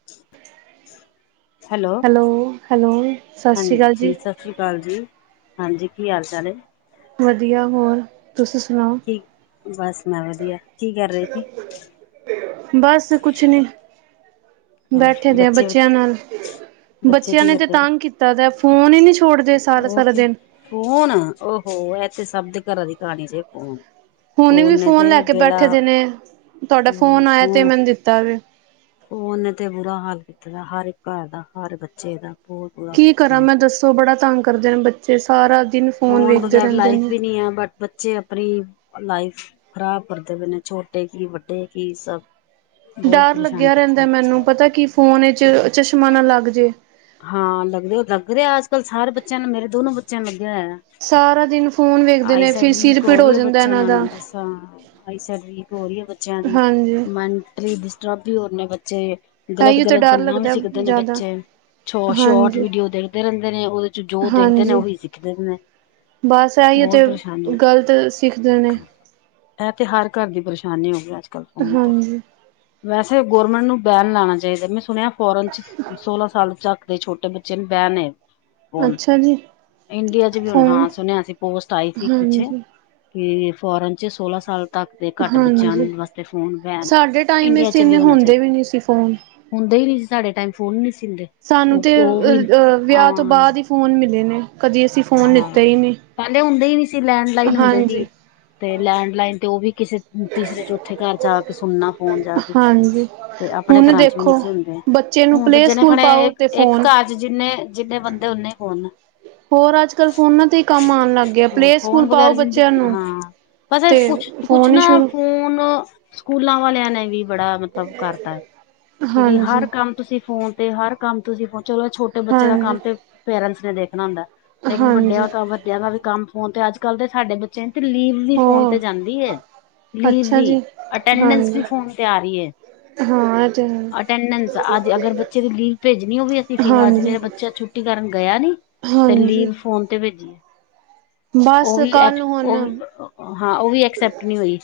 [inaudible] Hello -hello, ਸਤਿ ਸ਼੍ਰੀ ਅਕਾਲ ਹਾਂਜੀ ਜੀ। ਸਤਿ ਸ਼੍ਰੀ ਅਕਾਲ ਜੀ, ਹਾਂਜੀ ਕੀ ਹਾਲ ਚਾਲ ਹੈ? ਵਧੀਆ ਹੋਰ ਤੁਸੀਂ ਸੁਣਾਓ ਠੀਕ, ਬਸ ਮੈਂ ਵਧੀਆ ਕੀ ਕਰ ਰਹੇ ਸੀ? ਬਸ ਕੁਛ ਨੀ, ਬੈਠੇ ਦੇ ਆਂ ਬੱਚੇ ਬੱਚਿਆਂ ਨਾਲ। ਬੱਚੇ ਬੱਚਿਆਂ ਕੀ ਨੇ ਤੇ ਕਰਦੇ ਤੰਗ ਪਏ ਕੀਤਾ ਦੈ, ਫੋਨ ਈ ਨੀ ਛੋੜਦੇ ਉਹ ਸਾਰਾ-ਸਾਰਾ ਕਿਉਂ ਦਿਨ। ਫੋਨ! ਓ ਹੋ, ਐ ਤੇ ਸਭ ਦੇ ਘਰਾਂ ਦੀ ਕਹਾਣੀ ਜੇ ਫੋਨ। ਹੁਣ ਵੀ ਨੇ ਫੋਨ ਲੈ ਤੇ ਕੇ ਬੈਠੇ ਬੇੜਾ ਦੇ ਨੇ, ਤੁਆਡਾ ਫੋਨ ਆਇਆ ਤੇ ਫੋ ਮੈਨੂੰ ਦਿੱਤਾ ਨੇ। ਫੋਨ ਨੇ ਤੇ ਬੁਰਾ ਹਾਲ ਕੀਤਾ ਦਾ ਹਰ ਇੱਕ ਘਰ ਦਾ, ਹਰ ਬੱਚੇ ਦਾ। ਬਹੁਤ ਬੁਰਾ ਕੀ ਕਰਾਂ ਹਾਲ ਮੈਂ ਦੱਸੋ, ਬੜਾ ਤੰਗ ਕਰਦੇ ਨੇ ਬੱਚੇ। ਸਾਰਾ ਦਿਨ ਫੋਨ ਵੇਖਦੇ ਰੈਂਦੇ ਨੇ। ਨੀਆਂ ਬਟ ਬੱਚੇ ਆਪਣੀ ਲਾਈਫ ਖਰਾਬ ਕਰਦੇ ਪਏ ਨੇ ਛੋਟੇ ਕੀ, ਵੱਡੇ ਕੀ ਸਭ। ਬਹੁਤ ਡਰ ਪਰੇਸ਼ਾਨ ਲੱਗਿਆ ਕੀਤਾ ਰੈਂਦੈ ਮੈਨੂੰ, ਬੱਚਿਆਂ ਪਤਾ ਕੀ ਫੋਨ ਇਚ ਚਸ਼ਮਾ ਨਾ ਲੱਗ ਜੇ। ਹਾਂ ਲੱਗਦੇ-ਲੱਗ ਰੇ ਅੱਜ-ਕੱਲ੍ਹ ਸਾਰੇ ਬੱਚਿਆਂ ਨੂੰ, ਮੇਰੇ ਦੋਨੋ ਬੱਚਿਆਂ ਨੂੰ ਲੱਗਿਆ ਹੋਐ। ਸਾਰਾ ਦਿਨ ਫੋਨ ਵੇਖਦੇ ਨੇ ਫਿਰ ਸਿਰ ਪੀੜ ਹੋ ਜਾਂਦੈ ਏਨਾਂ ਦਾ। ਤਾਂ ਆਈ ਸੈਡ ਵੀਕ ਹੋ ਰੀ ਐ ਬੱਚਿਆਂ ਦੀ, ਹਾਂਜੀ ਮੈਨ -ਟਲੀ ਡਿਸਟਰਬ ਵੀ ਹੋ ਰੇ ਨੇ ਬੱਚੇ, ਤਾਂਹੀਓ ਤਾਂ ਗ਼ਲਤ-ਗਲਤ ਡਰ ਗੱਲਾਂ ਵੀ ਲੱਗਦਾ ਸਿੱਖਦੇ ਨੇ ਜ਼ਿਆਦਾ ਬੱਚੇ। ਚੋ-ਸ਼ੋਰਟ ਹਾਂਜੀ ਵੀਡੀਓ ਦੇਖਦੇ ਰੈਂਦੇ ਨੇ, ਓਦੇ'ਚ ਜੋ ਦੇਖਦੇ ਨੇ ਹਾਂਜੀ ਓਹੀ ਸਿੱਖਦੇ ਨੇ। ਬਸ ਐਈਯੋ ਤੇ ਬਹੁਤ ਪਰੇਸ਼ਾਨੀ ਗ਼ਲਤ ਸਿੱਖਦੇ ਨੇ। ਐ ਤੇ ਘਰ ਦੀ ਪਰੇਸ਼ਾਨੀ ਹੋ ਗਈ ਅੱਜ-ਕੱਲ ਫੋਨ ਤੇ। ਹਾਂਜੀ ਵੈਸੇ ਗੌਰਰਮੈਂਟ ਨੂੰ ਬੈਨ ਲਾਣਾ ਚਾਈਦੈ। ਮੈਂ ਸੁਣਿਐ ਫੋਰਨ 'ਚ ਸੋਲਾਂ ਸਾਲ ਚੱਕ ਦੇ ਛੋਟੇ ਬੱਚੇ ਨ ਬੈਨ ਏ ਫ਼ੋਨ। ਅੱਛਾ ਜੀ ਇੰਡੀਆ ਚ ਵੀ ਹੁਣ, ਫੋਨ ਹਾਂ ਸੁਣਿਆ ਸੀ ਪੋਸਟ ਆਈ ਸੀ ਇਕ ਪਿੱਛੇ। ਹਾਂਜੀ ਕਿ ਫੋਰਨ 'ਚ ਸੋਲਾਂ ਸਾਲ ਤੱਕ ਤੇ ਘੱਟ ਬੱਚਿਆਂ ਹਾਂਜੀ ਨੰ-ਵਾਸਤੇ ਫੋਨ ਬੈਨ, ਸਾਡੇ ਟਾਈਮ ਇੰਡੀਆ ਵਿੱਚ ਚ ਵੀ ਇੰਨੇ ਹੋਣਾ ਹੁੰਦੇ ਚਾਹੀਦਾ। ਵੀ ਨਹੀਂ ਸੀ ਫੋਨ ਹੁੰਦਾ ਈ ਨੀਂ, ਸਾਡੇ ਟੈਮ ਫੋਨ ਨੀਂ ਸੀ ਹੁੰਦੇ। ਸਾਨੂੰ ਉਹ ਤੇ ਉਹ ਵੀ ਅ-ਯ-ਅ-ਵਿਆਹ ਤੋਂ ਹਾਂ ਬਾਦ ਹੀ ਫੋਨ ਮਿਲੇ ਨੇ, ਕਦੀ ਅਸੀਂ ਫੋਨ ਲਿੱਤਾ ਈ ਨੀ। ਪੈਲੇ ਹੁੰਦੇ ਈ ਨੀ ਸੀ, ਲੈਂਡਲਾਈਨ ਹੁੰਦੇ ਸੀ, ਤੇ ਲੈਂਡਲਾਈਨ ਤੇ ਓ ਵੀ ਕਿਸੇ ਤੀਸਰੇ-ਚੌਥੇ ਘਰ ਜਾ ਕੇ ਸੁਣਨਾ ਫੋਨ ਜਾ ਕੇ। ਹਾਂਜੀ ਤੇ ਆਪਣੇ ਹੁਣ ਘਰਾਂ ਚ ਵੀ ਨੀਂ ਦੇਖੋ ਸੀ ਹੁੰਦੇ। ਬੱਚੇ ਨੂੰ ਹੁਣ ਤੇ ਪਲੇ ਸਕੂਲ ਜਣੇ-ਖਣੇ ਪਾਓ ਇੱਕ- ਤੇ ਇਕ ਫੋਨ ਘਰ 'ਚ ਚ ਜਿੰਨੇ-ਜਿੰਨੇ ਬੰਦੇ ਉਂਨੇ ਈ ਫੋਨ ਨੇ। ਹੋਰ ਅੱਜ-ਕੱਲ੍ਹ ਫੋਨਾਂ ਤੇ ਈ ਕੰਮ ਆਣ ਲੱਗ ਗਿਆ। ਹਾਂ ਪਲੇ ਸਕੂਲ ਫੋਨ ਪਾਓ ਵਗੈਰਾ ਬੱਚਿਆਂ ਜ਼ਿੰਦਗੀ ਨੂੰ ਹਾਂ ਬਸ ਏ ਤੇ ਕੁਛ-ਕੁਛ ਫੋਨ ਹੀ ਨਾ ਸ਼ੁਰੂ ਫੋਨ ਸਕੂਲਾਂ ਵਾਲਿਆਂ ਨੇ ਵੀ ਬੜਾ ਮਤਲਬ ਕਰਤਾ ਕਿ ਵੀ ਹਾਂਜੀ ਹਰ ਕੰਮ ਤੁਸੀਂ ਫੋਨ ਤੇ, ਹਰ ਕੰਮ ਤੁਸੀਂ ਪਹੁੰ ਚਲੋ ਛੋਟੇ ਬੱਚੇ ਦਾ ਹਾਂਜੀ ਕੰਮ ਤੇ ਪੇਰੈਂਟਸ ਨੇ ਦੇਖਣਾ ਹੁੰਦੈ, ਲੇਕਿਨ ਹਾਂਜੀ ਵੱਡਿਆਂ ਕੰਮ ਜਾਂਦਾ ਵੀ ਕੰਮ ਫੋਨ ਤੇ, ਅੱਜ ਕੱਲ ਤੇ ਸਾਡੇ ਬੱਚਿਆਂ ਦੀ ਤੇ ਲੀਵ ਵੀ ਫੋਨ ਤੇ ਹੋਰ ਜਾਂਦੀ ਏ। ਲੀਵ ਅੱਛਾ ਵੀ, ਜੀ ਅਟੈਂਡੈਂਸ ਵੀ ਫੋਨ ਤੇ ਆ ਰੀ ਏ। ਆਜਾ। ਅਟੈਂਡੈਂਸ ਅੱਜ ਅਗਰ ਬੱਚੇ ਦੀ ਲੀਵ ਭੇਜਣੀ ਹੋਵੇ ਅਸੀਂ ਫੀ ਅੱਜ ਹਾਂਜੀ ਮੇਰਾ ਬੱਚਾ ਛੁੱਟੀ ਕਰਨ ਗਿਆ ਨੀ? ਤੇ ਹਾਂਜੀ ਲੀਵ ਫੋਨ ਤੇ ਭੇਜੀਏ। ਓ ਬਸ ਵੀ ਕੱਲ ਐਪਸ, ਹੁਣ ਓ ਵੀ ਅ-ਅ-ਹਾਂ ਓ ਵੀ ਐਕਸੈਪਟ ਨੀ ਹੋਈ।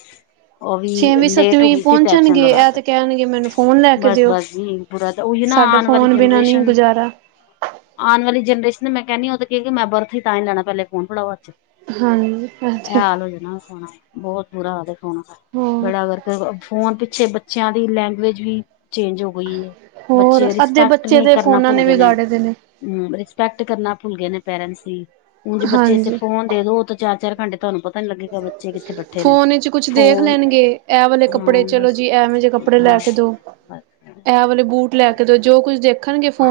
ਓ ਵੀ ਛੇਵੀਂ ਲੇਟ ਹੋ ਸੱਤਵੀਂ ਗਈ ਸੀ ਤੇ ਐਪਸੈਂਟ ਪਹੁੰਚਣਗੇ ਲਗਾ ਇਹ ਤਾ। ਤੇ ਕਹਿਣਗੇ ਮੈਨੂੰ ਫੋਨ ਲੈ ਕੇ ਬਸ ਦਿਓ ਬਸ ਜੀ। ਬੁਰਾ ਤਾਂ, ਓਹੀ ਨਾ ਸਾਡਾ ਆਣ ਵਾਲੀ ਫੋਨ ਬਿਨਾਂ ਨਹੀਂ ਜਨਰੇਸ਼ਨ ਗੁਜ਼ਾਰਾ ਆਣ ਵਾਲੀ ਜਨਰੇਸ਼ਨ ਮੈਂ ਕੈਨੀ ਆ ਓ ਤੇ ਕੇ ਗੀ ਮੈਂ ਬਰਥ ਈ ਤਾਂਈ ਲੈਣਾ ਪੈਲੇ ਫੋਨ ਫੜਾਓ ਹੱਥ 'ਚ। ਹਾਂਜੀ। ਇਹ ਐ ਤੇ ਹਾਲ ਹੋ ਜਾਣਾ, ਫੋਨ ਨਾਲ ਬਹੁਤ ਬੁਰਾ ਹਾਲ ਫੋਨਾ ਦਾ। ਹੋਰ ਬੇੜਾ ਗਰਕ! ਫੋਨ ਪਿੱਛੇ ਬੱਚਿਆਂ ਦੀ ਲੈਂਗੁਏਜ ਵੀ ਚੇਂਜ ਹੋ ਗਈ ਏ। ਹੋਰ ਬੱਚੇ ਅੱਧੇ ਰਿਸਪੈਕਟ ਬੱਚੇ ਨੀ ਤੇ ਕਰਨਾ ਫੋਨਾਂ ਭੁੱਲ ਗਏ ਨੇ। ਵਿਗਾੜੇ ਦੇ ਹੂੰ, ਰਿਸਪੈਕਟ ਕਰਨਾ ਭੁੱਲ ਗਏ ਨੇ ਪੇਰੈਂਟਸ ਦੀ। ਉਂਝ ਬੱਚੇ ਸੇ ਹਾਂਜੀ ਫੋਨ ਦੇ ਦੋ ਤਾਂ ਚਾਰ-ਚਾਰ ਘੰਟੇ ਤਾਨੂੰ ਪਤਾ ਨੀ ਲੱਗੇਗਾ ਬੱਚੇ ਕਿੱਥੇ ਬੈਠੇ ਨੇ ਫੋਨ ਵਿੱਚ ਕੁਛ ਦੇਖ ਫੋਨ ਲੈਣਗੇ ਇਹ ਵਾਲੇ ਕੱਪੜੇ ਹਾਂ ਚਲੋ ਬਸ ਜੀ ਐਵੇਂ ਜੇ ਕੱਪੜੇ ਹਾਂ ਲੈ ਕੇ ਦੋ, ਬਸ। ਐ ਵਾਲੇ ਬੂਟ ਲੈ ਕੇ ਦੋ, ਜੋ ਕੁਝ ਦੇਖ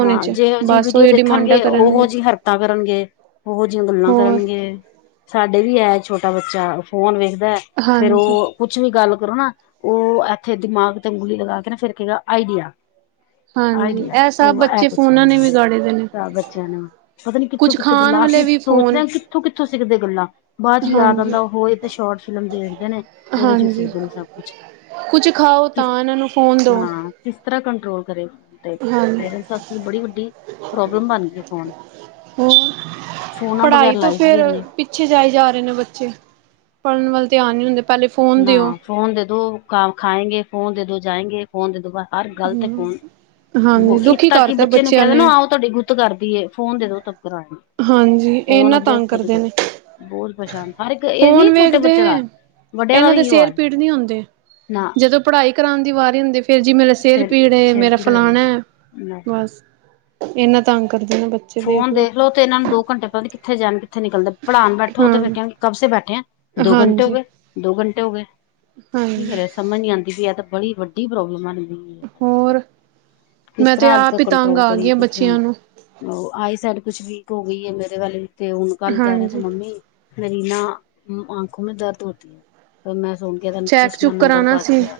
ਹਾਂ, ਜਿਹੋ ਜਿ ਵੀਡੀਓ ਦੇਖਨਗੇ ਕਰਨਗੇ। ਉਹੋ ਜੀ ਹਰਕਤਾਂ ਕਰਨਗੇ। ਉਹੋ ਜਿਆਂ ਗੱਲਾਂ ਹੋਰ ਕਰਨਗੇ। ਸਾਡੇ ਵੀ ਹੈ ਛੋਟਾ ਬੱਚਾ ਫੋਨ ਵੇਖਦਾ ਏ ਫੇਰ ਓ ਹਾਂਜੀ ਕੁਛ ਵੀ ਗੱਲ ਕਰੋ ਨਾ ਓ ਏਥੇ ਦਿਮਾਗ ਤੇ ਉਂਗਲੀ ਲਗਾ ਨਾ ਫੇਰ ਕਏਗਾ ਆਈਡੀਆ। ਹਾਂਜੀ ਐਸ ਓ ਐ ਕੁਛ ਹਾਂ ਤਾ ਬੱਚਿਆਂ ਨੇ ਪਤਾ ਨੀ ਕਿੱਥੋਂ- ਕੁੱਝ ਕਿੱਥੋਂ ਗ ਖਾਣ ਲਾਸਟ ਵੇਲੇ ਵਿੱਚ ਵੀ ਫੋਨ ਸੋਚਦੇ ਨ। ਕਿਥੋਂ -ਕਿੱਥੋਂ ਸਿੱਖਦੇ ਗੱਲਾਂ ਬਾਅਦ ਚ ਯਾਦ ਹਾਂਜੀ ਆਂਦਾ ਓਹੋ ਐ ਤੇ ਸ਼ੋਰਟ ਫਿਲਮ ਦੇਖਦੇ ਨੇ ਉਦੇ ਚ ਸਿੱਖਦੇ ਨੇ ਸਬ ਕੁਛ ਕੁਝ ਖਾਓ ਕਿਸ ਤਾਂ ਏਨਾਂ ਨੂੰ ਫੋਨ ਦਓ। ਹਾਂ ਕਿਸ ਤਰ੍ਹਾ ਕੰਟਰੋਲ ਕਰੇ। ਤੇ ਪੇਰੈਂਟਸ ਵਾਸਤੇ ਬੜੀ ਵੱਡੀ ਪ੍ਰੋਬਲਮ ਬਨ ਗਈ ਫੋਨ ਹੋਰ ਫੋਨਾ ਬਗੈਰ ਪੜ੍ਹਾਈ ਤੋਂ ਲਾਈਫ ਵੀ ਫੇਰ ਹੈਨੀ। ਪਿੱਛੇ ਜਾਏ ਜਾ ਰਏ ਨੇ ਬੱਚੇ ਪੜ੍ਹਨ ਵੱਲ ਧਿਆਨ ਨੀ ਹੁੰਦੇ। ਪਹਿਲੇ ਫੋਨ ਨਾ ਦਿਓ ਫੋਨ ਦੇ ਦੋ ਕਾ ਖਾਏਂਗੇ, ਫੋਨ ਦੇ ਦੋ ਜਾਏਂਗੇ। ਫ਼ੋਨ ਦੇ ਦੋ ਬਾ ਹਰ ਗੱਲ ਤੇ ਫ਼ੋਨ ਹਾਂਜੀ ਏ ਦੁਖੀ ਤਾ ਕਿ ਕਰਤਾ ਬੱਚੇ ਨੂੰ ਬੱਚਿਆਂ ਕੈ ਦੋ ਨੇ ਨਾ ਆਓ ਤਾਡੀ ਗੁ ਤ ਕਰ ਦੀਏ ਫ਼ੋਨ ਦੇ ਦੋ ਤਬ [unintelligible] ਹਾਂਜੀ ਫੋਨ ਏਨਾਂ ਅੱਗੇ ਤੰਗ ਰੱਖੋ ਤੇ ਕਰਦੇ ਨੇ ਬਹੁਤ ਪਰੇਸ਼ਾਨ ਹਰ ਇੱਕ ਇਹ ਨੀ ਫ਼ੋਨ ਛੋਟੇ ਵੇਖਦੇ ਬੱਚੇ ਦਾ ਵੱਡਿਆਂ ਦਾ ਇਨਾਂ ਦੇ ਵੀ ਇਹੋ ਸਿਰ ਹਾਲ ਪੀੜ ਨ੍ਹੀ ਹੁੰਦੇ ਨਾ ਜਦੋਂ ਪੜ੍ਹਾਈ ਕਰਾਨ ਦੀ ਵਾਰੀ ਹੁੰਦੀ ਫ਼ੇਰ ਜੀ ਮੇਰਾ ਸਿਰ ਪੀੜ ਏ ਸਿਰ ਮੇਰਾ ਪੀੜ ਹੋ ਰਹੀ ਫਲਾਨਾ ਏ ਬਸ ਏਨਾ ਤੰਗ ਕਰਦੇ ਨੇ ਬੱ ਫ਼ੋਨ ਦੇਖ ਲੋ ਤੇ ਇਨਾਂ ਨੂੰ ਦੋ ਘੰਟੇ ਪਤਾ ਨੀ ਕਿੱਥੇ ਜਾਨ, ਕਿੱਥੇ ਨਿਕਲਦੇ ਪੜ੍ਹਾਨ ਬੈਠੋ ਤੇ ਹਾਂ ਫ਼ਿਰ ਕੈਨਗੇ ਕਬਸੇ ਬੈਠੇ ਐਂ ਦੋ ਘੰਟੇ ਹੋ ਹਾਂਜੀ ਗਏ, ਦੋ ਘੰਟੇ ਹੋ ਗਏ ਕੀ ਹਾਂਜੀ ਕਰੈਸ ਸਮਝ ਨੀ ਆਂਦੀ ਪਈ ਐ ਤਾ ਬੜੀ ਵੱਡੀ ਪ੍ਰੋਬਲਮ ਬਨਗੀ ਹੋਰ ਕਿਸ ਮੈਂ ਤੇ ਤਰ੍ਹਾਂ ਅੱਜ ਆਪ ਹੀ ਤੰਗ ਕੰਟਰੋਲ ਆ ਗਈ ਕਰੀਏ ਆ [unintelligible] ਬੱਚਿਆਂ ਨੂੰ ਓ ਆਈ ਸਾਈਡ ਕੁਛ ਵੀਕ ਹੋ ਗਈ ਏ ਮੇਰੇ ਵਾਲੇ ਦੀ ਤੇ ਹੁਣ ਕੱਲ ਕੈ ਰਿਆ ਸੀ ਹਾਂਜੀ ਮੰਮੀ ਮੇਰੀ ਨਾ ਆਂਖੋ ਮੇ ਦਰਦ ਹੋਤੀ ਹੈ ਫੇਰ ਮੈ ਹੁਨ ਕੀ ਤੈਨੂੰ ਚੈੱਕ ਚਸ਼ਮਾ ਚੁੱਕ ਨੰਬਰ ਕਰਾਣਾ ਵੱਧ ਸੀ ਗਿਆ।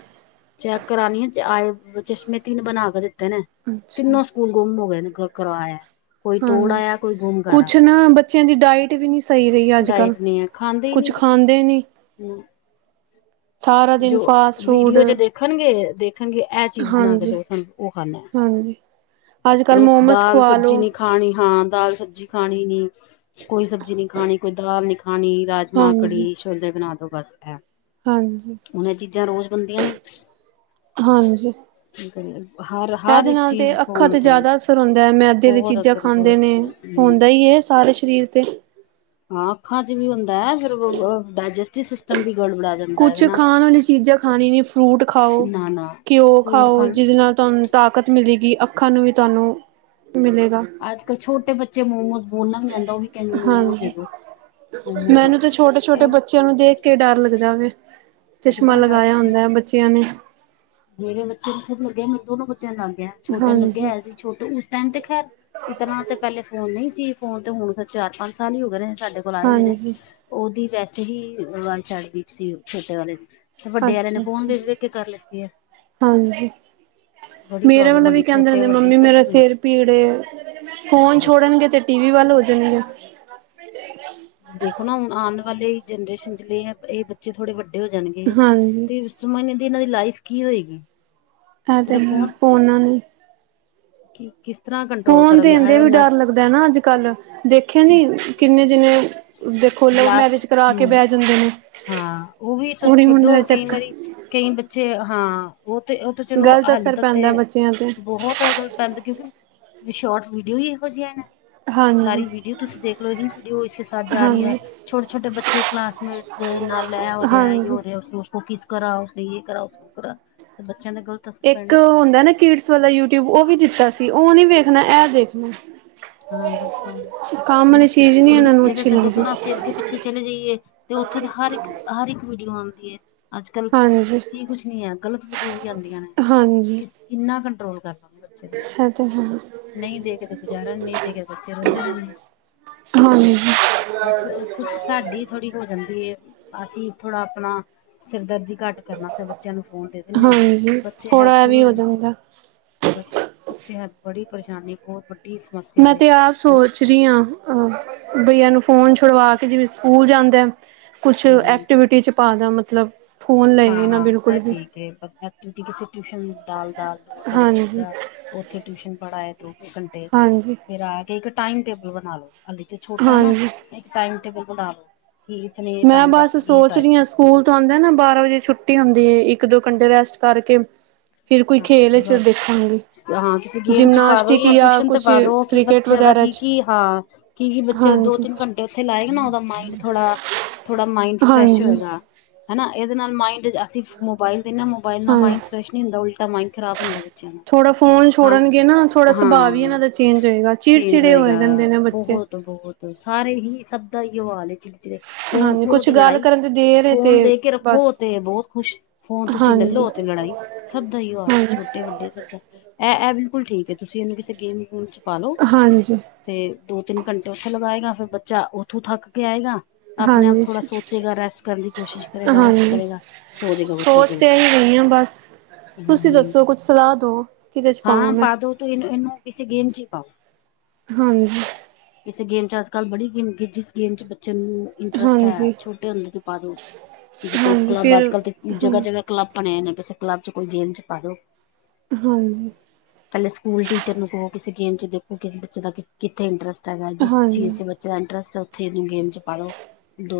ਚੈੱਕ ਕਰਾਨੀ ਆ ਚ ਆਏ ਚਸ਼ਮੇ ਤਿੰਨ ਬਣਾ ਕੇ ਦਿੱਤੇ ਨੇ ਅੱਛਾ ਤਿੰਨੋਂ ਕੂਲ ਗੁੰਮ ਹੋ ਗਏ ਨੇ ਕੋ ਕਰਵਾਇਐ ਹਾਂਜੀ, ਕੁਛ ਨਾ ਬੱਚਿਆਂ ਦੀ ਡਾਇਟ ਸਈ ਵੀ ਏ ਅੱਜ ਕੱਲ੍ਹ ਡਾਇਟ ਨਹੀਂ ਹੈ ਖਾਂਦੇ ਹੀ ਕੁਛ ਨਹੀਂ ਖਾਂਦੇ ਨੀ। ਸਾਰਾ ਦਿਨ ਜੋ ਫਾਸਟ ਫੂਡ ਵੀਡੀਓ ਚ ਦੇਖਨਗੇ, ਦੇਖਨਗੇ ਐ ਚੀਜ ਬਨਾ ਕੇ ਹਾਂਜੀ ਦੋ ਸਾਨੂੰ ਓ ਖਾਨਾ ਹਾਂਜੀ ਅੱਜ ਕੱਲ੍ਹ ਮੋਮਸ ਦਾਲ ਖਵਾ ਸਬਜੀ ਲੋ ਨੀ ਖਾਂ ਖਾਣੀ ਹਾਂ ਦਾਲ ਸਬਜੀ ਖਾਣੀ ਨੀ ਕੋਈ ਸਬਜੀ ਨੀ ਖਾਣੀ ਕੋਈ ਦਾਲ ਨੀ ਖਾਣੀ ਰਾਜ ਮਾਂਹ, ਹਾਂਜੀ ਕੜੀ, ਛੋਲੇ ਬਣਾ ਦੋ ਬਸ ਐ ਹਾਂਜੀ ਐ ਚੀਜਾਂ ਰੋਜ ਬਨਦੀਆਂ ਨੀ ਹਾਂਜੀ ਹਰ, ਹਰ ਇਹਦੇ ਇੱਕ ਨਾਲ ਤੇ ਚੀਜ ਅੱਖਾਂ ਤੇ ਜਆਦਾ ਅਸਰ ਹੁੰਦੈ, ਮੈਦੇ ਦੀਆਂ ਚੀਜਾਂ ਅਸਰ ਖਾਂਦੇ ਬਹੁਤ ਨੇ ਅਸਰ ਹੂੰ। ਹੁੰਦਾ ਈ ਏ ਸਾਰੇ ਸ਼ਰੀਰ ਤੇ ਹਾਂ, ਅੱਖਾਂ ਚ ਵੀ ਹੁੰਦਾ ਐ ਫਿ ਡਾਇਜੈਸਟੀ ਸਿਸਟਮ ਵੀ ਗੜਬੜਾ ਜਾਂਦੈ ਏਦੇ ਕੁਛ ਨਾਲ ਖਾਣ ਵਾਲੀ ਚੀਜ਼ਾਂ ਖਾਣੀ ਨੀ ਫਰੂਟ ਖਾਓ ਨਾ -ਨਾ ਘਿਓ ਫਰੂਟ ਖਾਓ ਖਾਣ ਜਿਹਦੇ ਨਾਲ਼ ਤੁਹਾਨ ਤਾਕਤ ਮਿਲੇਗੀ ਅੱਖਾਂ ਨੂੰ ਵੀ ਤੁਹਾਨੂੰ ਮਿਲੇਗਾ ਅੱਜ ਕੱਲ੍ਹ ਛੋਟੇ ਬੱਚੇ ਮੋਮੋਸ ਬੋਲਨਾ ਵੀ ਨ੍ਹੀਂ ਆਂਦਾ ਉਹ ਵੀ ਕਹਿੰਦੇ ਮੋਮੋ ਦੇ ਹਾਂਜੀ ਦੋ ਮੋਮੋਸ ਦੇ ਮੈਨੂੰ ਤੇ ਦੋ ਛੋਟੇ ਛੋਟੇ ਇਹ ਬੱਚੇਆਂ ਨੂੰ ਦੇਖ ਕੇ ਡਰ ਲੱਗਦਾ ਵੇ ਚਸ਼ਮਾ ਲੱਗਦਾ ਲਗਾਇਆ ਡਰ ਹੁੰਦਾ ਬੱਚੇਆਂ ਨੇ ਮੇਰੇ ਬੱਚੇਆਂ ਨੂੰ ਖੁਦ ਲੱਗਿਆਂ ਮੈਨੂੰ ਦੋਨੋਂ ਬੱਚੇਆਂ ਨੂੰ ਲੱਗ ਗਿਆ ਛੋਟੇ ਨ ਲੱਗਿਆ ਹਾਂਜੀ ਆ ਸੀ ਛੋਟੇ ਉਸ ਟੈਮ ਤੇ ਖ਼ੈਰ ਇਤਰ੍ਹਾਂ ਤੇ ਪਹਿਲੇ ਫ਼ੋਨ ਨਹੀਂ ਸੀ ਫ਼ੋਨ ਤੇ ਹੁਣ ਚਾਰ ਪੰਜ ਸਾਲ ਹੀ ਹੋ ਗਏ ਨੇ ਸਾਡੇ [unintelligible] ਹਾਂਜੀ [unintelligible] ਤੇ ਵੱਡੇ ਆਲੇ ਨੇ ਅੱਛਾ ਫ਼ੋਨ ਅੱਛਾ ਦੇ ਵੇਖ ਵੇਖ ਕੇ ਕਰ ਲਿੱਤੀ ਐ ਹਾਂਜੀ। ਮੇਰੇ ਪ੍ਰੋਬਲਮ ਹੁਣ ਵੀ ਬਣੀ ਕਹਿੰਦੇ ਛੋਟੇ ਰਹਿੰਦੇ ਵੱਡੇ ਮੰਮੀ ਸਭ ਦੀ ਮੇਰਾ ਬਣੀ ਸਿਰ ਪੀੜ ਏ ਫ਼ੋਨ ਦੱਸ ਛੋੜਨਗੇ ਤੇ ਟੀ ਵੀ ਵੱਲ ਹੋ ਜਾਨਗੇ। ਦੇਖੋਂ ਨਾ ਹੁਨ ਆਨ ਵਾਲੇ ਜੇਨਰੇਸ਼ਨ ਚ ਇਹ ਬੱਚੇ ਥੋੜ੍ਹੇ ਵੱਡੇ ਹੋ ਹਾਂਜੀ ਜਾਨਗੇ ਸਮਝ ਨੀ ਆਂਦੀ ਇਹਨਾਂ ਦੀ ਲਾਈਫ ਕੀ ਹੋਏਗੀ [unintelligible] [unintelligible] ਕਿ ਕਿਸ ਤਰ੍ਹਾਂ ਕੰਟਰੋਲ ਆ ਨਾ [unintelligible] ਦਾ ਨਾ ਅੱਜ ਕੱਲ੍ਹ ਦੇਖਿਆਂ ਨੀ ਕਿੰਨੇ ਜਿੰਨੇ ਦੇਖੋਂ ਲਵ ਬਲਾਸਟ ਮੈਰਿਜ ਕਰਾ ਕੇ ਹਮ ਬਹਿ ਜਾਂਦੇ ਨੇ ਹਾਂ ਉਹ ਵੀ ਕੁੜੀ ਮੁੰਡੇ ਛੱਡੋ ਦਾ ਕਈ ਚੱਕਰ ਵਾਰੀ ਕਈ ਬੱਚੇ ਹਾਂ ਉਹ ਤੇ ਉਹ ਤੇ ਚਲੋ ਗ਼ਲਤ ਹਾਲੀ ਅਸਰ ਤੱਕ ਤੇ ਪੈਂਦਾ ਬੱਚਿਆਂ ਤੇ ਬੋਹਤ ਗਲ ਪੈਂਦਾ ਕਿਉਂਕਿ ਸ਼ੋਰਟ ਵੀਡੀਓ ਹੀ ਇਹੋ ਜਿਆਂ ਨੇ। [unintelligible] ਹਾਂਜੀ ਸਾਰੀ ਵੀਡੀਓ ਤੁਸੀਂ ਦੇਖਲਓ ਇਹੀ ਵੀਡੀਓ ਇਸ ਕੇ ਸਾਥ ਜਾ ਰਹੀ ਹੈ ਹਾਂਜੀ ਛੋਟੇ ਛੋਟੇ ਬੱਚੇ ਕਲਾਸ ਮੇ ਨਾਲ ਇਹ ਹੋ ਰਿਹਾ ਜੋ ਹਾਂਜੀ ਹੋ ਰਿਹਾ। ਉਸ ਨੇ ੳਸ ਕੋ ਕਿਸ ਕਰਾ ਉਸਨੇ ਯੇ ਕਰਾ ਉਸਨੇ ਵੋ ਕਰਾ ਤੇ ਬੱਚਿਆਂ ਦੇ ਗਲਤ ਏਕ ਹੁੰਦਾ ਨਾ ਕੀਡਸ ਵਾਲਾ ਯੂਟਿਊਬ ਉਹ ਵੀ ਦਿੱਤਾ ਸੀ। ਉਹ ਨੀ ਵੇਖਨਾ ਇਹ ਦੇਖਨਾ ਹਾਂ ਬਸ ਉਹ ਹਨ ਨੀ ਹੁਨ ਇਹਨਾਂ ਨੂੰ ਇਹਦੇ ਅੱਛੀ ਤੇ ਦੇਖੋ ਲੱਗਦੀ ਨਾ ਅਸੀਂ ਅੱਗੇ ਪਿਛ ਪਿੱਛੇ ਚਲੇ ਜਾਈਏ ਤੇ ਉੱਥੇ ਤਾਂ ਹਰ ਇੱਕ ਹਰ ਇੱਕ ਵੀਡੀਓ ਆਂਦੀ ਐ। ਅੱਜ ਕੱਲ ਹਾਂਜੀ ਕੀ ਕੁਛ ਨੀ ਹੈ ਗ਼ਲਤ ਵੀਡੀਓ ਵੀ ਆਂਦੀਆਂ ਨੇ ਹਾਂਜੀ ਕਿੰਨਾ ਕੰਟਰੋਲ ਕਰ ਇਹ ਤੇ ਹੈ ਨਹੀਂ ਦੇ ਕੇ ਤੇ ਗੁਜ਼ਾਰਾ ਨ [unintelligible] ਹਾਂਜੀ। ਬਸ ਕੁਛ ਸਾਡੀ ਥੋੜ੍ਹੀ ਹੋ ਜਾਂਦੀ ਏ। ਅਸੀਂ ਥੋੜਾ ਅਪਨਾ ਸਿਰ ਦਰਦੀ ਘੱਟ ਕਰਨ ਆਸਤੇ ਬੱਚਿਆਂ ਨੂੰ ਫੋਨ ਦੇ ਦਿੰਨੇ ਆ। ਹਾਂਜੀ ਬੱਚੇ ਥੋੜ੍ਹਾ ਇਹ ਹੈਪਚੁਅਲ ਵੀ ਹੋ ਜਾਂਦੇ। ਜਾਂਦਾ ਬਸ ਬੱਚੇ ਹੈ ਬੜੀ ਪਰੇਸ਼ਾਨੀ ਬੋਤ ਵੱਡੀ ਸਮੱਸਿਆ ਮੈਂ ਵੇ ਤੇ ਐ ਸੋਚ ਰਹੀ ਹਾਂ ਅ‌ ਬਈ ਇਹਨੂੰ ਫ਼ੋਨ ਛੁਡਵਾ ਕੇ ਜਿਵੇਂ ਸਕੂਲ ਜਾਂਦਾ ਕੁਛ ਹਮ ਐਕਟੀਵਿਟੀ ਚ ਪਾਦਾ ਮਤਲਬ ਫੋਨ ਲਏ ਨਾ ਬਿਲਕੁਲ ਵੀ ਐ ਕਿਸੇ ਟਿਊਸ਼ਨ ਦਾਲ ਦਾਲ ਤੋ ਚਲੋ ਹਾਂਜੀ ਬੱਚਾ ਉੱਥੇ ਟਿਊਸ਼ਨ ਪੜ੍ਹਾਏ ਤੂੰ [unintelligible] ਅੱਧੇ ਘੰਟੇ ਹਾਂਜੀ ਫੇਰ ਆ ਕੇ ਇੱਕ ਟਾਈਮ ਟੇਬਲ ਬਨਾ ਲੋ ਹਲੇ ਤੇ ਛੋਟਾ ਨਾ। ਹਾਂਜੀ ਟਾਈਮ ਟੇਬਲ ਬਨਾ ਦੋ ਕਿ ਇਤਨੇ ਮੈਂ ਟਾਈਮ ਬਸ ਯੇ ਸੋਚ ਟਾਈਮ ਰਹੀ ਹਾਂ ਮਿਲੇਗਾ। ਸਕੂਲ ਤੋਂ ਆਂਦੇ ਨਾ ਬਾਰਾਂ ਵਜੇ ਛੁੱਟੀ ਹੁੰਦੀ ਐ। ਇੱਕ ਦੋ ਘੰਟੇ ਰੈਸਟ ਕਰਕੇ ਫੇਰ ਕੋਈ ਹਾਂ ਖੇਲ ਤੇ ਇਚ ਬਾਅਦ ਦੇਖਾਂਗੀ। ਹਾਂ ਕਿਸੇ ਗੇਮ ਚ ਪਾ ਦੋ ਜਿਮਨਾਸਟਿਕ ਯਾ ਜਾਂ ਟਿਊਸ਼ਨ ਤੇ ਕੁਛ ਪਾ ਦੋ ਕਿ ਕ੍ਰਿਕਟ ਬੱਚੇਆਂ ਦਾ ਵਗੈਰਾ ਕੀ ਚ ਕੀ ਹਾਂ ਕਿਉਂਕਿ ਬੱਚਾ ਦੋ ਹਾਂਜੀ ਤਿੰਨ ਘੰਟੇ ਉਥੇ ਲਾਏਗਾ ਨਾ ਉਹਦਾ ਮਾਈੰਡ ਥੋੜਾ ਥੋੜਾ ਮਾਇੰਡ ਫਰੈਸ਼ ਹਾਂਜੀ ਹੋਏਗਾ ਹਨਾ ਇਹਦੇ ਨਾਲ ਮਾਇੰਡ ਅਸੀਂ ਮੋਬਾਇਲ ਦੇ ਨਾ ਮੋਬਾਈਲ ਨਾਲ ਹਾਂਜੀ ਮਾਇੰਡ ਫਰੈਸ਼ ਨੀ ਹੁੰਦਾ ਉਲਟਾ ਮਇੰਡ ਖਰਾਬ ਥੋੜਾ ਫੋਨ ਛੋੜਨਗੇ ਨਾ ਥੋੜਾ ਸੁਭਾਅ ਵੀ ਇਹਨਾਂ ਹਾਂ ਦਾ ਚੇਂਜ ਹੋਏਗਾ। ਚੇਂਜ ਚਿੜਚਿੜੇ ਹੋਏਗਾ ਹੋਏ ਰਹਿੰਦੇ ਨੇ ਬੱਚੇ। ਬਹੁਤ ਸਾਰੇ ਹੀ ਸਭ ਦਾ ਹੀ ਇਹੋ ਹਾਲ ਏ ਚਿੜਚਿੜੇ ਫ਼ੋਨ ਹਾਂਜੀ ਖੋ ਲਉ ਕੁਛ ਤੇ ਗੱਲ ਲੜਾਈ ਕਰਨ ਤੇ ਦੇਰ ਏ ਤੇ ਫੋਨ ਦੇ ਕੇ ਬਸ ਰੱਖੋ ਤੇ ਬਹੁਤ ਖੁਸ਼ ਫੋਨ ਤੁਸੀਂ ਲੈ ਹਾਂਜੀ ਲੋ ਤੇ ਲੜਾਈ ਸਭ ਦਾ ਹੀ ਜੁਆਕ ਹਾਂਜੀ ਛੋਟੇ ਵੱਡੇ ਸਭ ਦਾ ਇਹ ਇਹ ਬਿਲਕੁਲ ਠੀਕ ਐ। ਤੁਸੀਂ ਇਹਨੂੰ ਕਿਸੇ ਗੇਮ ਗੂਮ ਚ ਪਾਾਲੋ ਹਾਂਜੀ ਤੇ ਦੋ ਤਿੰਨ ਘੰਟੇ ਉੱਥੇ ਲਗਾਏਗਾ। ਫਿਰ ਬੱਚਾ ਉੱਥੋਂ ਥੱਕ ਕੇ ਆਏਗਾ। ਆਪਣੇ ਆਪ ਹਾਂਜੀ ਥੋੜਾ ਸੋਚੇਗਾ ਰੈਸਟ ਕਰਨ ਦੀ ਕੋਸ਼ਿਸ਼ ਕਰੇਗਾ। ਰੈਸਟ ਕਰੇਗਾ ਸੌ ਜੇ ਗਾ ਬੱਚਾ ਜਲਦੀ ਹੀ ਆ ਬਸ ਤੁਸੀਂ ਹੂੰ ਦੱਸੋ ਕੁੱਛ ਸਲਾਹ ਦੋ ਕਿਹਦੇ ਚ ਪਾਵਾਂ ਮੈਂ ਦੋਤਰੇ ਨਾ ਇਹਨੂੰ ਕਿਸੇ ਗੇਮ ਚ ਹੀ ਪਾਓ। ਹਾਂਜੀ ਕਿਸੇ ਗੇਮ 'ਚ ਅਜ ਕੱਲ ਬੜੀ ਗੇਮ ਕਿ ਜਿਸ ਗੇਮ 'ਚ ਬੱਚੇ ਨੂੰ ਇੰਟਰਸਟ ਹੈ ਹਾਂਜੀ ਛੋਟੇ ਹੁੰਦੇ ਤੇ ਪਾ ਦੋ। ਕਿਸੇ ਕੋਈ ਹਾਂਜੀ ਕਲੱਬ ਅੱਜ ਫਿਰ ਕੱਲ੍ਹ ਤੇ ਜਗ੍ਹਾ ਹੂੰ ਜਗ੍ਹਾ ਕਲੱਬ ਬਣੇ ਨੇ ਕਿਸੇ ਕਲੱਬ ਚ ਕੋਈ ਗੇਮ ਚ ਪਾ ਦੋ ਹਾਂਜੀ ਪਹਿਲੇ ਸਕੂਲ ਟੀਚਰ ਨੂੰ ਕਹੋ ਕਿਸੇ ਗੇਮ ਚ ਦੇਖੋ। ਕਿਸੇ ਬੱਚੇ ਦਾ ਕਿੱਥੇ ਇੰਟਰਸਟ ਜਿਸ ਚੀਜ਼ ਹਾਂਜੀ ਚ ਬੱਚੇ ਦਾ ਇੰਟਰਸਟ ਉਥੇ ਇਹਨੂੰ ਗੇਮ ਚ ਪਾਲੋ।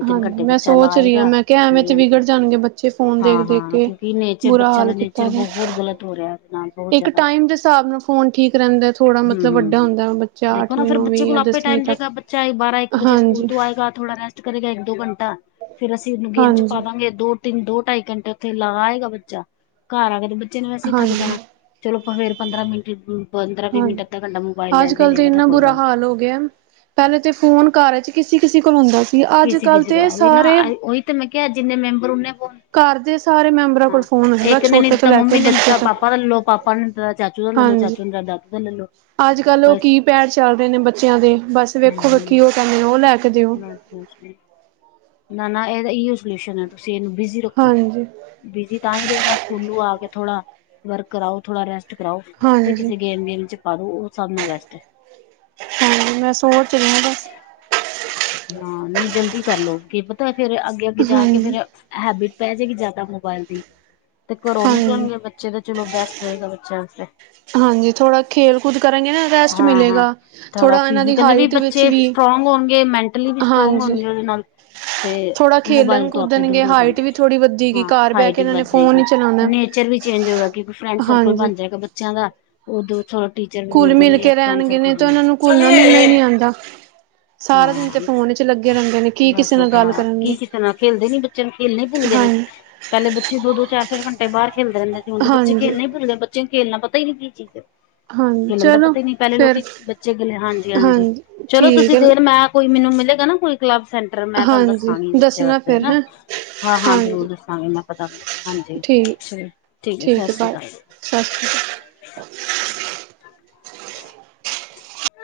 ਹਾਂਜੀ ਮੈਂ ਸੋਚ ਰਹੀ ਹਾਂ ਮੈਂ ਕਿਹਾ ਐਵੇਂ ਤੇ ਹਾਂਜੀ ਵਿਗੜ ਜਾਣਗੇ। ਬੱਚੇ ਫੋਨ ਦੇਖ ਹਾਂ ਦੇਖ ਹਾਂ ਕੇ ਕਿਉਂਕਿ ਨੇਚਰ ਬੁਰਾ ਬੱਚਿਆਂ ਹਾਲ ਦਾ ਕੀਤਾ ਨੇਚਰ ਬਹੁਤ ਗਲਤ ਹੋ ਰਿਹਾ ਇਸ ਤਰ੍ਹਾਂ ਇੱਕ ਟਾਈਮ ਦੇ ਹਿਸਾਬ ਨਾਲ ਫੋਨ ਠੀਕ ਰਹਿੰਦਾ ਥੋੜ੍ਹਾ ਮਤਲਬ ਵੱਡਾ ਹੁੰਦਾ। ਬੱਚਾ ਅੱਠਵੀਂ ਨੌਵੀਂ ਜਾਂ ਦਸਵੀਂ ਤੱਕ ਚਾਹੇ ਬਾਰਾਂ ਇੱਕ ਵਜੇ ਸਕੂਲ ਹਾਂਜੀ, ਤੋਂ ਆਏਗਾ। ਥੋੜਾ ਰੈਸਟ ਕਰੇਗਾ ਇੱਕ ਦੋ ਘੰਟਾ ਫੇਰ ਅਸੀਂ ਉਨੂੰ ਗੇਮ ਚ ਹਾਂਜੀ, ਪਾਵਗੇ। ਦੋ ਤਿੰਨ ਦੋ ਢਾਈ ਘੰਟੇ ਉੱਥੇ ਲਾ ਆਏਗਾ ਬੱਚਾ। ਘਰ ਆ ਕੇ ਤੇ ਬੱਚੇ ਨੇ ਵੈਸੇ ਥੱਕ ਹਾਂਜੀ, ਜਾਣਾ। ਚਲੋ ਫੇਰ ਪੰਦਰਾਂ ਮਿੰਟ ਪੰਦਰਾਂ ਵੀਹ ਮਿੰਟ ਹਾਂਜੀ। ਅੱਧਾ-ਘੰਟਾ ਮੋਬਾਇਲ ਲੈ ਅੱਜ ਲਵੇ ਕੱਲ੍ਹ ਤੇ ਲੇਣਾ ਤਾਂ ਇੰਨਾ ਕੋਈ ਬੁਰਾ ਗੱਲ ਨਹੀਂ ਹਾਲ ਹੋ ਗਿਆ ਪਹਿਲੇ ਤੇ ਫੋਨ ਘਰ ਚ ਕਿਸੀ-ਕਿਸੀ ਕੋਲ ਹੁੰਦਾ ਸੀ ਅੱਜ ਕਿਸੇ ਕੱਲ ਕਿਸੇ ਦਾ ਤੇ ਉਹੀ ਨਾ ਸਾਰੇ ਆਈ- ਉਹੀ ਤੇ ਮੈਂ ਕਿਹਾ ਜਿੰਨੇ ਮੈਂਬਰ ਉਹਨੇ ਫੋਨ ਘਰ ਦੇ ਸਾਰੇ ਮੈਂਬਰ ਹਾਂ ਇੱਕ ਨੇ ਨੀ ਦਿੱਤਾ ਮੰਮੀ ਨੇ ਨਈ ਦਿਤਾ ਤੱਕ ਪਾਪਾ ਦਾ ਲੈ ਲਉ ਪਾਪਾ ਨੇ ਨੀ ਦਿੱਤਾ ਚਾਚੂ ਦਾ ਲੈ ਲਉ ਹਾਂਜੀ। ਚਾਚੂ ਨੇ ਨਈ ਦਿੱਤਾ ਦਾਦੂ ਦਾ ਲੈ ਲਉ ਅੱਜ ਕੱਲ੍ਹ ਉਹ ਕੀ ਪੈੜ ਚੱਲ ਰਹੇ ਨੇ ਬੱਚਿਆਂ ਦੇ ਬਸ ਵੇਖੋ ਹਮ ਵੇਖੀ ਉਹ ਕਹਿੰਦੇ ਨੇ ਉਹ ਲੈ ਲਓ ਬਸ ਨਾ-ਨਾ ਇਹਦਾ ਇਉ ਸਲਿਊਸ਼ਨ ਹੈ ਤੁਸੀਂ ਇਹਨੂੰ ਬਿਜੀ ਰੱਖੋ ਹਾਂਜੀ, ਬਿਜੀ ਤਾਂ ਹੀ ਰਹੇਗਾ ਸਕੂਲੋਂ ਆ ਕੇ ਥੋੜਾ ਵਰਕ ਕਰਾਓ ਥੋੜਾ ਰੈਸਟ ਤੇ ਕਰਾਓ [unintelligible] ਤੇ ਹਾਂਜੀ, ਕਿਸੇ ਗੇਮ ਵੇਮ ਚ ਪਾ ਦੋ ਉਹ ਸਭ ਨਾਲ ਬੈਸਟ ਹੈ। ਹਾਂਜੀ ਮੈਂ ਸੋਚ ਰਹੀ ਆ ਬਸ ਹਾਂ ਨਹੀਂ ਜਲਦੀ ਕਰਲਓ [unintelligible] ਕੀ ਪਤਾ ਫਿਰ ਅੱਗੇ ਅੱਗੇ ਜਾ ਕੇ ਫਿਰ ਹਾਂਜੀ, ਹੈਬਿਟ ਪੈ ਜਾਏਗੀ ਜਿਆਦਾ ਮੋਬਾਇਲ ਦੀ [inaudible] ਤੇ ਘਰੋਂ ਹਾਂਜੀ, ਨਿਕਲਣਗੇ ਬ ਚਲੋ ਚਲੋ ਬੈਸਟ ਰਹੇਗਾ ਬੱਚਿਆਂ ਵਾਸਤੇ ਹਾਂਜੀ ਥੋੜ੍ਹਾ ਖੇਲ ਕੁੱਦ ਕਰਾਂਗੇ ਨਾ ਰੈਸਟ ਹਾਂ-ਹਾਂ ਮਿਲੇਗਾ [inaudible] ਥੋੜਾ ਥੋੜ੍ਹਾ ਇਹਨਾਂ ਦੀ ਫਿਜ਼ੀਕਲੀ ਵੀ ਹਾਈਟ ਵਿੱਚ ਬੱਚੇ ਵੀ ਸਟਰੋਂਗ ਹੋਣਗੇ ਮੈਂਟਲੀ ਵੀ ਸਟਰੋਂਗ ਹਾਂਜੀ ਹੋਣਗੇ ਉਹਦੇ ਨਾਲ। ਤੇ ਥੋੜਾ ਮੋਬਾਇਲ ਖੇਲਣ ਤੋਂ ਆਪੇ ਦੂਰ ਕੁਦਣਗੇ ਹੋ ਹਾਈਟ ਜਾਣਗੇ ਵੀ ਥੋੜ੍ਹੀ [inaudible] ਵੱਧੇਗੀ ਹਾਂ ਘਰ ਬਹਿ ਹਾਈਟ ਕੇ ਵੀ ਇਹਨਾਂ ਨੇ ਵੱਧ ਫੋਨ ਜਾਏਗੀ। ਹੀ ਚਲਾਉਣਾ ਨੇਚਰ ਵੀ ਚੇਂਜ ਹੋਗਾ ਕਿਉਂਕਿ ਫਰੈਂਡ ਸਰਕਲ ਹਾਂਜੀ ਬਣ ਜਾਏਗਾ ਬੱਚਿਆਂ ਦਾ ਉਦੋ ਟੀਚਰ ਵੀ ਘੁਲ ਮਿਲ ਜਾਣਗੇ ਕੇ ਫ੍ਰੇਂਡ ਰਹਿਣਗੇ ਨੇ ਤਾਂ ਸਰਕਲ ਇਹਨਾਂ ਨੂੰ 'ਚ ਘੁਲਣਾ ਮਿਲਣਾ ਹੀ ਨਹੀਂ [unintelligible] ਆਉਂਦਾ [unintelligible] ਸਾਰਾ ਦਿਨ ਤੇ ਫੋਨ 'ਚ ਲੱਗੇ ਰਹਿੰਦੇ ਨੇ ਕੀ ਬੱਸ ਹ ਕਿਸੇ ਨਾਲ ਗੱਲ [unintelligible] ਕੀ ਕਰਨਗੇ ਕਿਸੇ ਨਾਲ ਖੇਲਦੇ ਨੀ ਬੱਚੇ ਨੂੰ ਖੇਲਣੇ ਭੁੰਨ ਗਏ ਨੇ। ਹਾਂਜੀ ਪਹਿਲੇ ਬੱਚੇ ਦੋ-ਦੋ ਚਾਰ-ਚਾਰ ਘੰਟੇ ਬਾਹਰ ਖੇਲਦੇ ਰਹਿੰਦੇ ਸੀ। ਹੁਣ ਦੇ ਬੱਚੇ ਹਾਂਜੀ ਖੇਲਣਾ ਹੀ ਭੁੱਲ ਗਏ। ਬਚੇ ਖੇਲਣਾ ਪਤਾ ਹੀ ਨੀ ਕੀ ਚੀਜ਼ ਹੈ। [inaudible] ਹਾਂਜੀ ਖੇਲਣ ਦਾ ਚਲੋ ਪਤਾ ਹੀ ਨਹੀ ਪਹਿਲੇ ਫਿਰ ਲੋਕੀ ਬੱਚੇ ਗਲੀ ਹਾਂਜੀ-ਹਾਂਜੀ ਹਾਂਜੀ ਚਲੋ ਠੀਕ ਤੁਸੀਂ ਹੈ ਦੇਰ ਮੈਂ ਕੋਈ ਮੈਨੂੰ ਮਿਲੇਗਾ ਨਾ, ਕੋਈ ਕਲੱਬ ਸੈਂਟਰ ਮੈਂ ਤੁਆਨੂੰ ਹਾਂਜੀ ਦੱਸਾਂਗੀ ਬੱਚੇ ਦੱਸਣਾ ਵਾਸਤੇ ਫਿਰ ਹੈਨਾ। ਹੈਂ ਹਾਂ-ਹਾਂ ਜ਼ਰੂਰ ਹਾਂਜੀ ਦੱਸਾਂਗੇ ਮੈਂ ਪਤਾ ਫੇਰ ਹਾਂਜੀ ਠੀਕ ਐ ਸਾਸੀ ਕਾਲ। ਸਸ